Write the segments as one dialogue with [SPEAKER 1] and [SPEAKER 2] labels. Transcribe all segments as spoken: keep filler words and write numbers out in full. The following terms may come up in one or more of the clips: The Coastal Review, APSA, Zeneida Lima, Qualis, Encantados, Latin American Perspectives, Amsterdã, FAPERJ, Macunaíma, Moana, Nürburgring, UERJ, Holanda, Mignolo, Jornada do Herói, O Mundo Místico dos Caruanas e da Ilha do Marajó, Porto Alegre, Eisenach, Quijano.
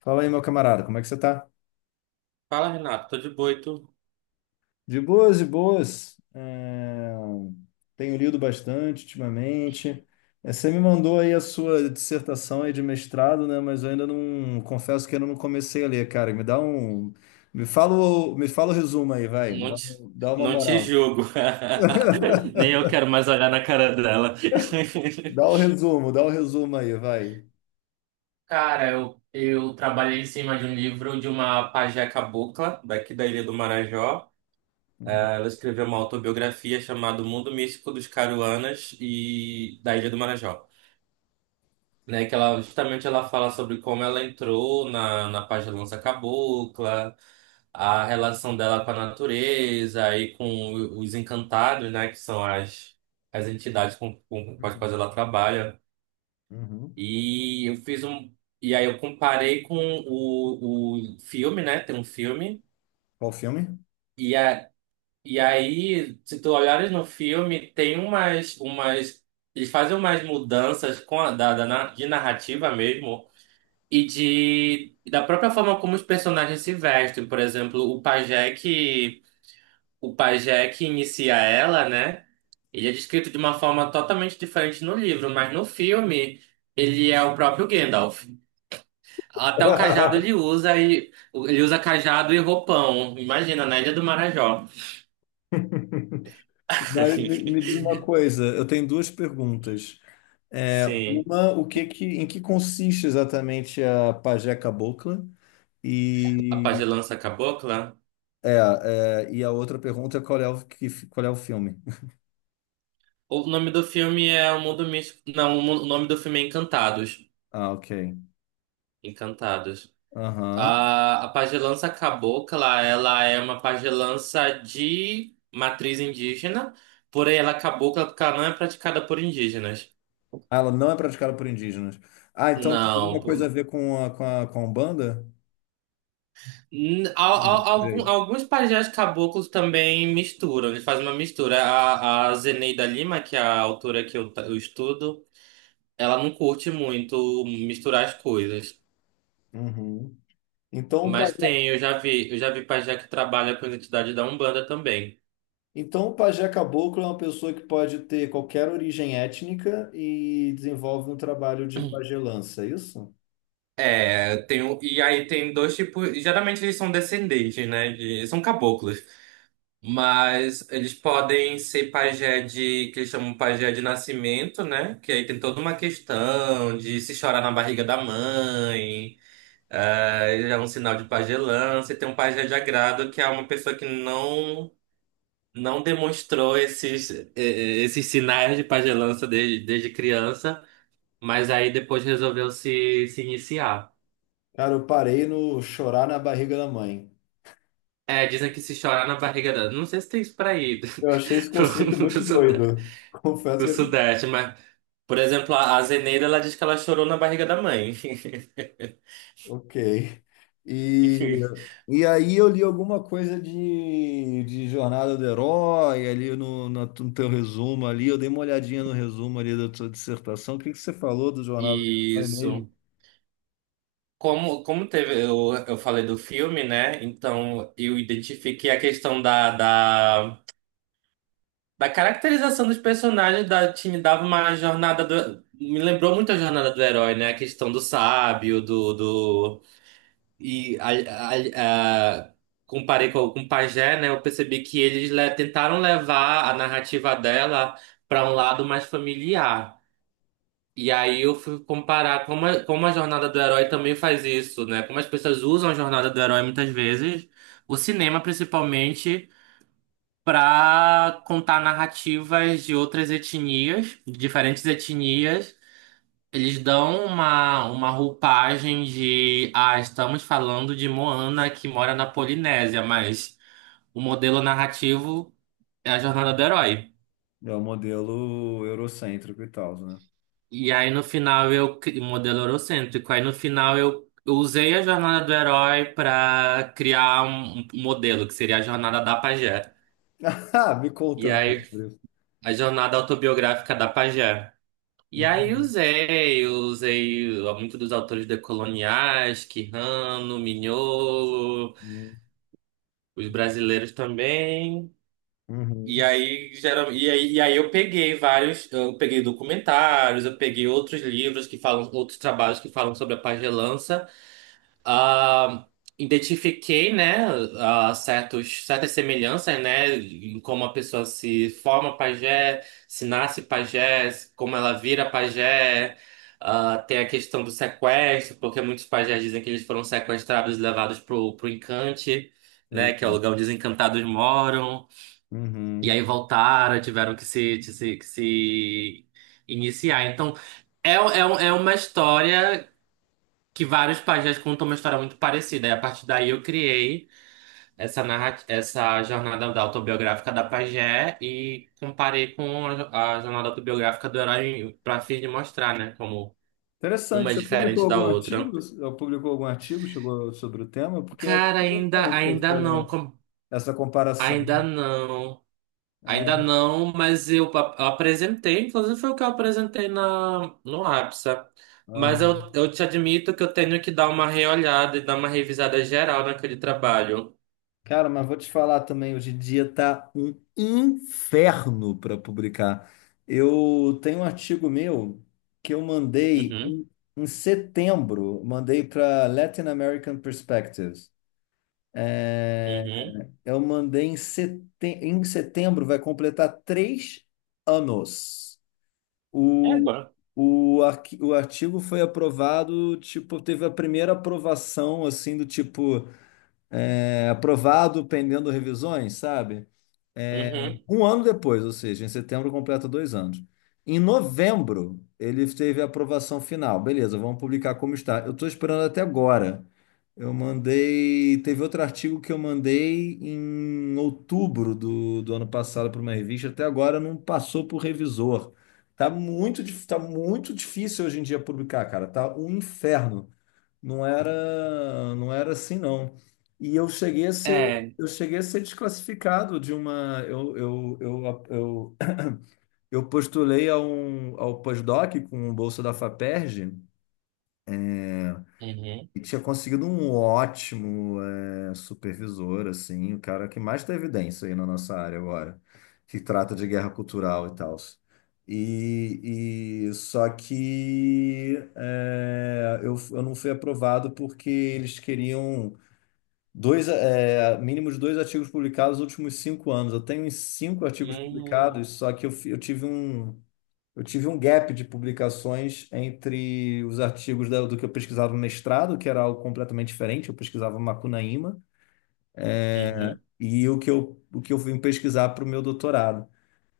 [SPEAKER 1] Fala aí, meu camarada, como é que você tá?
[SPEAKER 2] Fala, Renato, tô de boa e tu?
[SPEAKER 1] De boas, de boas. É, Tenho lido bastante ultimamente. É, Você me mandou aí a sua dissertação aí de mestrado, né? Mas eu ainda não, confesso que ainda não comecei a ler, cara. Me dá um, me fala, o- me fala o resumo aí, vai.
[SPEAKER 2] Não
[SPEAKER 1] Dá,
[SPEAKER 2] te,
[SPEAKER 1] um- dá uma
[SPEAKER 2] não te
[SPEAKER 1] moral.
[SPEAKER 2] julgo. Nem eu quero mais olhar na cara dela.
[SPEAKER 1] Dá o resumo, dá o resumo aí, vai.
[SPEAKER 2] Cara, eu, eu trabalhei em cima de um livro de uma pajé cabocla, daqui da Ilha do Marajó.
[SPEAKER 1] Uhum.
[SPEAKER 2] Ela escreveu uma autobiografia chamada O Mundo Místico dos Caruanas e da Ilha do Marajó, né? Que ela justamente ela fala sobre como ela entrou na, na pagelança cabocla, a relação dela com a natureza e com os encantados, né? Que são as, as entidades com, com, com as quais ela trabalha.
[SPEAKER 1] Uhum.
[SPEAKER 2] E eu fiz um. E aí eu comparei com o, o filme, né? Tem um filme.
[SPEAKER 1] Qual filme?
[SPEAKER 2] E, a, e aí, se tu olhares no filme, tem umas, umas. Eles fazem umas mudanças com a, da, da, na- de narrativa mesmo. E de e da própria forma como os personagens se vestem. Por exemplo, o pajé que o pajé que inicia ela, né? Ele é descrito de uma forma totalmente diferente no livro, mas no filme ele é o próprio Gandalf. Até o cajado ele usa, e ele usa cajado e roupão. Imagina, na Ilha do Marajó.
[SPEAKER 1] Mas me, me diz uma coisa, eu tenho duas perguntas. É,
[SPEAKER 2] Sim,
[SPEAKER 1] uma, o que que, em que consiste exatamente a pajé cabocla?
[SPEAKER 2] a
[SPEAKER 1] E,
[SPEAKER 2] pagelança cabocla.
[SPEAKER 1] é, é, e a outra pergunta é qual é o, que, qual é o filme?
[SPEAKER 2] O nome do filme é O Mundo Místico. Não, o mu- o nome do filme é Encantados.
[SPEAKER 1] Ah, ok.
[SPEAKER 2] Encantados.
[SPEAKER 1] Aham.
[SPEAKER 2] A, a pagelança cabocla, ela é uma pagelança de matriz indígena, porém ela é cabocla porque ela não é praticada por indígenas.
[SPEAKER 1] Ah, ela não é praticada por indígenas. Ah, então tem
[SPEAKER 2] Não.
[SPEAKER 1] alguma coisa a
[SPEAKER 2] por-
[SPEAKER 1] ver com a, com a, com a Umbanda?
[SPEAKER 2] N- al- al-
[SPEAKER 1] Hum,
[SPEAKER 2] algum-
[SPEAKER 1] jeito.
[SPEAKER 2] alguns pajés caboclos também misturam, eles fazem uma mistura. A, a Zeneida Lima, que é a autora que eu, ta- eu estudo, ela não curte muito misturar as coisas.
[SPEAKER 1] Uhum. Então, o
[SPEAKER 2] Mas
[SPEAKER 1] pajé,
[SPEAKER 2] tem, eu já vi, eu já vi pajé que trabalha com a identidade da Umbanda também.
[SPEAKER 1] então, o pajé caboclo é uma pessoa que pode ter qualquer origem étnica e desenvolve um trabalho de pajelança, é isso?
[SPEAKER 2] É, tem, um- e aí tem dois tipos. Geralmente eles são descendentes, né? De- são caboclos. Mas eles podem ser pajé de, que eles chamam pajé de nascimento, né? Que aí tem toda uma questão de se chorar na barriga da mãe, é, já é um sinal de pajelança. E tem um pajé de agrado, que é uma pessoa que não, não demonstrou esses, eh, eh, esses sinais de pajelança desde, desde criança, mas aí depois resolveu se, se iniciar.
[SPEAKER 1] Cara, eu parei no chorar na barriga da mãe.
[SPEAKER 2] É, dizem que se chorar na barriga dela. Não sei se tem isso pra ir do,
[SPEAKER 1] Eu achei esse conceito
[SPEAKER 2] pro,
[SPEAKER 1] muito
[SPEAKER 2] pro Sudeste,
[SPEAKER 1] doido. Confesso
[SPEAKER 2] pro
[SPEAKER 1] que eu achei.
[SPEAKER 2] Sudeste, mas, por exemplo, a a Zeneida, ela diz que ela chorou na barriga da mãe.
[SPEAKER 1] Ok. E, e aí eu li alguma coisa de, de Jornada do Herói, ali no, no, no teu resumo ali, eu dei uma olhadinha no resumo ali da tua dissertação. O que que você falou do Jornada do Herói mesmo?
[SPEAKER 2] Isso. Como, como teve, eu, eu falei do filme, né? Então eu identifiquei a questão da, da, da caracterização dos personagens da time dava uma jornada do. Me lembrou muito a jornada do herói, né? A questão do sábio, do, do, E a- a- a- comparei com, com o Pajé, né? Eu percebi que eles le- tentaram levar a narrativa dela para um lado mais familiar. E aí eu fui comparar como a, como a jornada do herói também faz isso, né? Como as pessoas usam a jornada do herói muitas vezes, o cinema principalmente, para contar narrativas de outras etnias, de diferentes etnias. Eles dão uma, uma roupagem de, ah, estamos falando de Moana que mora na Polinésia, mas o modelo narrativo é a jornada do herói.
[SPEAKER 1] É o modelo eurocêntrico e tal, né?
[SPEAKER 2] E aí no final eu, cri- modelo eurocêntrico. Aí no final eu, eu usei a jornada do herói para criar um, um modelo, que seria a jornada da pajé.
[SPEAKER 1] Ah, me conta
[SPEAKER 2] E
[SPEAKER 1] mais
[SPEAKER 2] aí
[SPEAKER 1] sobre isso.
[SPEAKER 2] a jornada autobiográfica da pajé. E aí
[SPEAKER 1] Entendi.
[SPEAKER 2] usei, usei muitos dos autores decoloniais, Quijano, Mignolo, os brasileiros também. E
[SPEAKER 1] Uhum.
[SPEAKER 2] aí, geral, e aí, e aí eu peguei vários, eu peguei documentários, eu peguei outros livros que falam, outros trabalhos que falam sobre a pagelança. Ah, identifiquei, né, ah, certos, certas semelhanças, né, em como a pessoa se forma pajé, se nasce pajé, como ela vira pajé. Ah, tem a questão do sequestro, porque muitos pajés dizem que eles foram sequestrados e levados pro, pro encante, né, que
[SPEAKER 1] Eita.
[SPEAKER 2] é o lugar onde os encantados moram. E aí
[SPEAKER 1] Uhum.
[SPEAKER 2] voltaram, tiveram que se, que se, que se iniciar. Então, é, é, um, é uma história que vários pajés contam, uma história muito parecida. E a partir daí eu criei essa narra- essa jornada da autobiográfica da pajé e comparei com a, jo- a jornada autobiográfica do herói, para fim de mostrar, né, como
[SPEAKER 1] Interessante,
[SPEAKER 2] uma é
[SPEAKER 1] você publicou
[SPEAKER 2] diferente da
[SPEAKER 1] algum artigo?
[SPEAKER 2] outra.
[SPEAKER 1] Ou publicou algum artigo, chegou sobre o tema? Porque acho
[SPEAKER 2] Cara, ainda
[SPEAKER 1] interessante
[SPEAKER 2] ainda não,
[SPEAKER 1] essa,
[SPEAKER 2] com-
[SPEAKER 1] essa comparação.
[SPEAKER 2] ainda não. Ainda
[SPEAKER 1] É.
[SPEAKER 2] não, mas eu ap- eu apresentei, inclusive foi o que eu apresentei na, no A P S A. Mas eu,
[SPEAKER 1] Aham.
[SPEAKER 2] eu te admito que eu tenho que dar uma reolhada e dar uma revisada geral naquele trabalho.
[SPEAKER 1] Cara, mas vou te falar também, hoje em dia tá um inferno para publicar. Eu tenho um artigo meu que eu mandei
[SPEAKER 2] Uhum.
[SPEAKER 1] em, em setembro, mandei para Latin American Perspectives. É,
[SPEAKER 2] Uhum.
[SPEAKER 1] eu mandei em, sete, em setembro, vai completar três anos.
[SPEAKER 2] É
[SPEAKER 1] O,
[SPEAKER 2] bom.
[SPEAKER 1] o, arqui- o artigo foi aprovado, tipo, teve a primeira aprovação, assim, do tipo, é, aprovado pendendo revisões, sabe? É,
[SPEAKER 2] Uhum.
[SPEAKER 1] um ano depois, ou seja, em setembro completa dois anos. Em novembro, ele teve a aprovação final. Beleza, vamos publicar como está. Eu estou esperando até agora. Eu mandei. Teve outro artigo que eu mandei em outubro do, do ano passado para uma revista. Até agora não passou por revisor. Tá muito, dif- tá muito difícil hoje em dia publicar, cara. Tá um inferno. Não era, não era assim, não. E eu cheguei a ser,
[SPEAKER 2] É.
[SPEAKER 1] eu cheguei a ser desclassificado de uma, eu, eu, eu, eu, eu postulei a um, ao pós-doc com bolsa da FAPERJ
[SPEAKER 2] Uhum.
[SPEAKER 1] e tinha conseguido um ótimo eh, supervisor, assim, o cara que mais tem evidência aí na nossa área agora, que trata de guerra cultural e tal. E, e só que eh, eu, eu não fui aprovado porque eles queriam Dois, é, mínimo de dois artigos publicados nos últimos cinco anos. Eu tenho uns cinco artigos
[SPEAKER 2] Uhum.
[SPEAKER 1] publicados, só que eu, fi- eu tive um, eu tive um gap de publicações entre os artigos da- do que eu pesquisava no mestrado, que era algo completamente diferente, eu pesquisava Macunaíma,
[SPEAKER 2] Uhum.
[SPEAKER 1] e o que eu, o que eu vim pesquisar para o meu doutorado.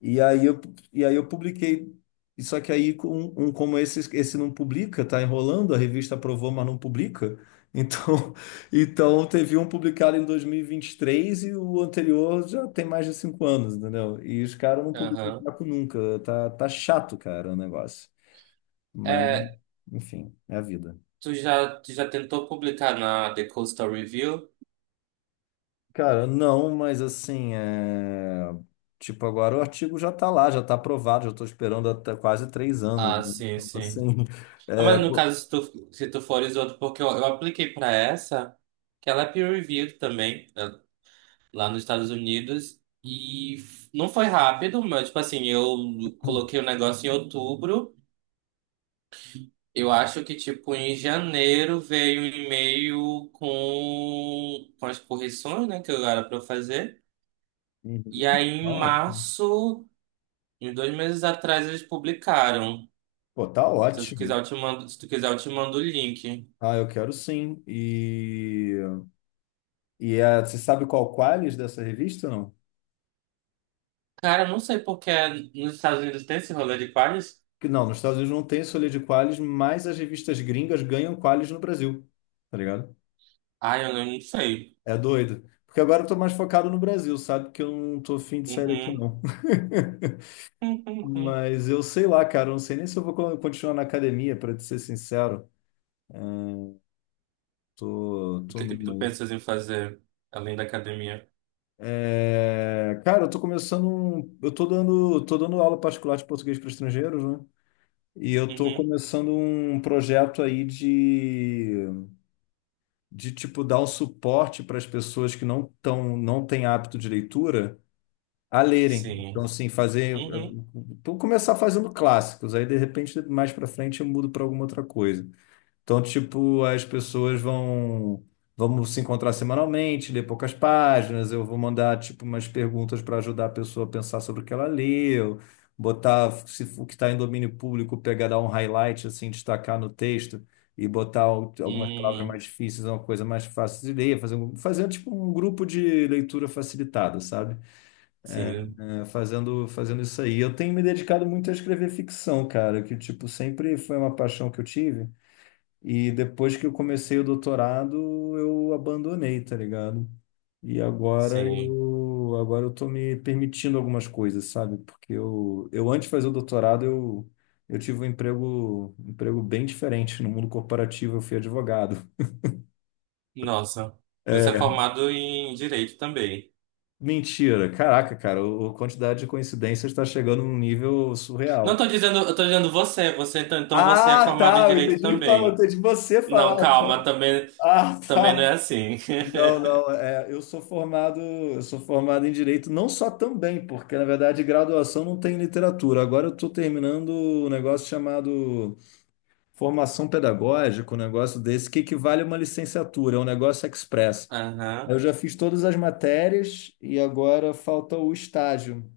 [SPEAKER 1] E aí eu, e aí eu publiquei. E só que aí, com um, como esse, esse não publica, tá enrolando, a revista aprovou, mas não publica. Então, então teve um publicado em dois mil e vinte e três e vinte e três e o anterior já tem mais de cinco anos, entendeu? E os caras não publicam
[SPEAKER 2] Aham.
[SPEAKER 1] papo nunca. Tá, tá chato, cara, o negócio. Mas,
[SPEAKER 2] É,
[SPEAKER 1] enfim, é a vida.
[SPEAKER 2] tu já, tu já tentou publicar na The Coastal Review?
[SPEAKER 1] Cara, não, mas assim, é, tipo, agora o artigo já está lá, já está aprovado, já estou esperando até quase três anos,
[SPEAKER 2] Ah,
[SPEAKER 1] né?
[SPEAKER 2] sim,
[SPEAKER 1] Então,
[SPEAKER 2] sim.
[SPEAKER 1] assim,
[SPEAKER 2] Ah,
[SPEAKER 1] é,
[SPEAKER 2] mas no
[SPEAKER 1] co-
[SPEAKER 2] caso, se tu, se tu fores outro, porque eu, eu apliquei pra essa, que ela é peer-reviewed também, né, lá nos Estados Unidos, e f- não foi rápido, mas, tipo assim, eu coloquei o negócio em outubro. Eu acho que, tipo, em janeiro veio um e-mail com, com as correções, né, que eu era pra eu fazer.
[SPEAKER 1] Uhum,
[SPEAKER 2] E aí, em
[SPEAKER 1] tá ótimo.
[SPEAKER 2] março, uns dois meses atrás, eles publicaram.
[SPEAKER 1] Pô, tá
[SPEAKER 2] Se tu quiser,
[SPEAKER 1] ótimo.
[SPEAKER 2] eu te mando, se tu quiser, eu te mando o link.
[SPEAKER 1] Ah, eu quero sim. E, e é, você sabe qual Qualis dessa revista, não?
[SPEAKER 2] Cara, eu não sei porque nos Estados Unidos tem esse rolê de pares.
[SPEAKER 1] Que não, nos Estados Unidos não tem solha de Qualis, mas as revistas gringas ganham Qualis no Brasil, tá ligado?
[SPEAKER 2] Ah, eu não sei.
[SPEAKER 1] É doido. Porque agora eu tô mais focado no Brasil, sabe? Que eu não tô afim de sair daqui,
[SPEAKER 2] Uhum.
[SPEAKER 1] não.
[SPEAKER 2] Uhum. Uhum.
[SPEAKER 1] Mas eu sei lá, cara, eu não sei nem se eu vou con- continuar na academia, para te ser sincero. Tô,
[SPEAKER 2] O
[SPEAKER 1] tô
[SPEAKER 2] que que
[SPEAKER 1] numa
[SPEAKER 2] tu
[SPEAKER 1] aí.
[SPEAKER 2] pensas em fazer além da academia?
[SPEAKER 1] É, cara, eu tô começando, um- eu tô dando, tô dando aula particular de português para estrangeiros, né? E eu tô
[SPEAKER 2] Uhum.
[SPEAKER 1] começando um projeto aí de, de tipo dar um suporte para as pessoas que não tão, não têm hábito de leitura a lerem. Então,
[SPEAKER 2] Sim.
[SPEAKER 1] assim, fazer,
[SPEAKER 2] Uhum.
[SPEAKER 1] vou começar fazendo clássicos, aí de repente mais para frente eu mudo para alguma outra coisa. Então, tipo, as pessoas vão vamos se encontrar semanalmente, ler poucas páginas, eu vou mandar tipo umas perguntas para ajudar a pessoa a pensar sobre o que ela leu, botar se o que está em domínio público, pegar dar um highlight assim, destacar no texto e botar al- algumas palavras
[SPEAKER 2] Uhum.
[SPEAKER 1] mais difíceis, uma coisa mais fácil de ler, fazer um- fazer tipo um grupo de leitura facilitada, sabe?
[SPEAKER 2] Sim.
[SPEAKER 1] É, fazendo fazendo isso aí. Eu tenho me dedicado muito a escrever ficção, cara, que tipo sempre foi uma paixão que eu tive. E depois que eu comecei o doutorado, eu abandonei, tá ligado? E agora
[SPEAKER 2] Sim.
[SPEAKER 1] eu, agora eu tô me permitindo algumas coisas, sabe? Porque eu, eu antes de fazer o doutorado, eu, eu tive um emprego, um emprego bem diferente no mundo corporativo, eu fui advogado.
[SPEAKER 2] Nossa, você é
[SPEAKER 1] É,
[SPEAKER 2] formado em direito também.
[SPEAKER 1] mentira. Caraca, cara, o- a quantidade de coincidências está chegando num nível
[SPEAKER 2] Não
[SPEAKER 1] surreal.
[SPEAKER 2] tô dizendo, eu tô dizendo você, você então então você é
[SPEAKER 1] Ah,
[SPEAKER 2] formado em
[SPEAKER 1] tá, eu
[SPEAKER 2] direito
[SPEAKER 1] entendi, fala- eu
[SPEAKER 2] também.
[SPEAKER 1] entendi você falar.
[SPEAKER 2] Não, calma, também
[SPEAKER 1] Ah,
[SPEAKER 2] também não
[SPEAKER 1] tá.
[SPEAKER 2] é assim.
[SPEAKER 1] Não, não, é, eu sou formado, eu sou formado em direito, não só também, porque na verdade graduação não tem literatura. Agora eu estou terminando um negócio chamado formação pedagógica, um negócio desse que equivale a uma licenciatura, é um negócio express. Eu
[SPEAKER 2] Aham,
[SPEAKER 1] já fiz todas as matérias e agora falta o estágio,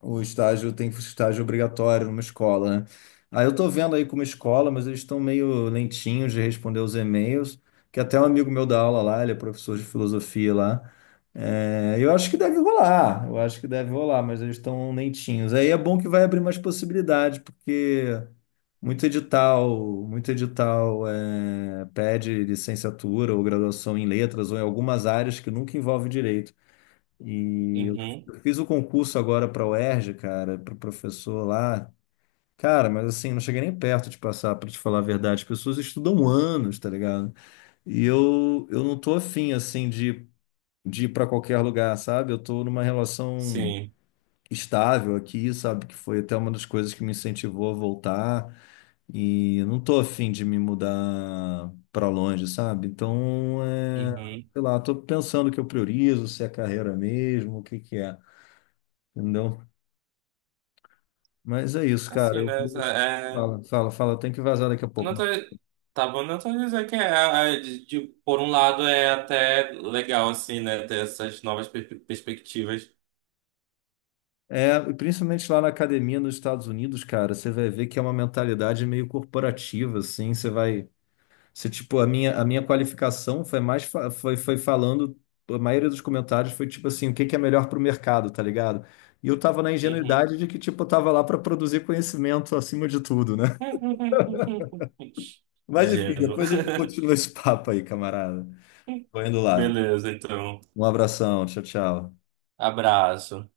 [SPEAKER 1] o estágio tem estágio obrigatório numa escola, né? Aí eu tô vendo aí com uma escola, mas eles estão meio lentinhos de responder os e-mails, que até um amigo meu dá aula lá, ele é professor de filosofia lá. É, eu acho que deve rolar, eu acho que deve rolar, mas eles estão lentinhos. Aí é bom que vai abrir mais possibilidades, porque muito edital, muito edital é, pede licenciatura ou graduação em letras ou em algumas áreas que nunca envolve direito. E eu
[SPEAKER 2] uhum,
[SPEAKER 1] eu fiz o concurso agora para o UERJ, cara, para professor lá. Cara, mas assim, não cheguei nem perto de passar, para te falar a verdade. As pessoas estudam anos, tá ligado? E eu, eu não tô afim, assim, de, de ir para qualquer lugar, sabe? Eu tô numa relação
[SPEAKER 2] sim,
[SPEAKER 1] estável aqui, sabe? Que foi até uma das coisas que me incentivou a voltar. E eu não tô afim de me mudar para longe, sabe? Então, é,
[SPEAKER 2] uhum.
[SPEAKER 1] sei lá, tô pensando o que eu priorizo, se é carreira mesmo, o que que é. Entendeu? Mas é isso, cara.
[SPEAKER 2] Assim,
[SPEAKER 1] Eu
[SPEAKER 2] né?
[SPEAKER 1] vou.
[SPEAKER 2] é, é,
[SPEAKER 1] Fala, fala, fala. Eu tenho que vazar daqui a pouco,
[SPEAKER 2] Nota-
[SPEAKER 1] mano.
[SPEAKER 2] Tá bom, não tô dizendo que é, é, de- de- por um lado é até legal, assim, né, ter essas novas per- perspectivas.
[SPEAKER 1] É, e principalmente lá na academia nos Estados Unidos, cara, você vai ver que é uma mentalidade meio corporativa, assim. Você vai. Você, tipo, a minha, a minha qualificação foi mais. fa- Foi, foi falando. A maioria dos comentários foi tipo assim: o que que é melhor para o mercado, tá ligado? E eu tava na
[SPEAKER 2] Uhum.
[SPEAKER 1] ingenuidade de que, tipo, eu tava lá para produzir conhecimento acima de tudo, né? Mas enfim,
[SPEAKER 2] Ingênuo.
[SPEAKER 1] depois a gente continua esse papo aí, camarada. Tô indo lá.
[SPEAKER 2] Beleza, então.
[SPEAKER 1] Um abração. Tchau, tchau.
[SPEAKER 2] Abraço.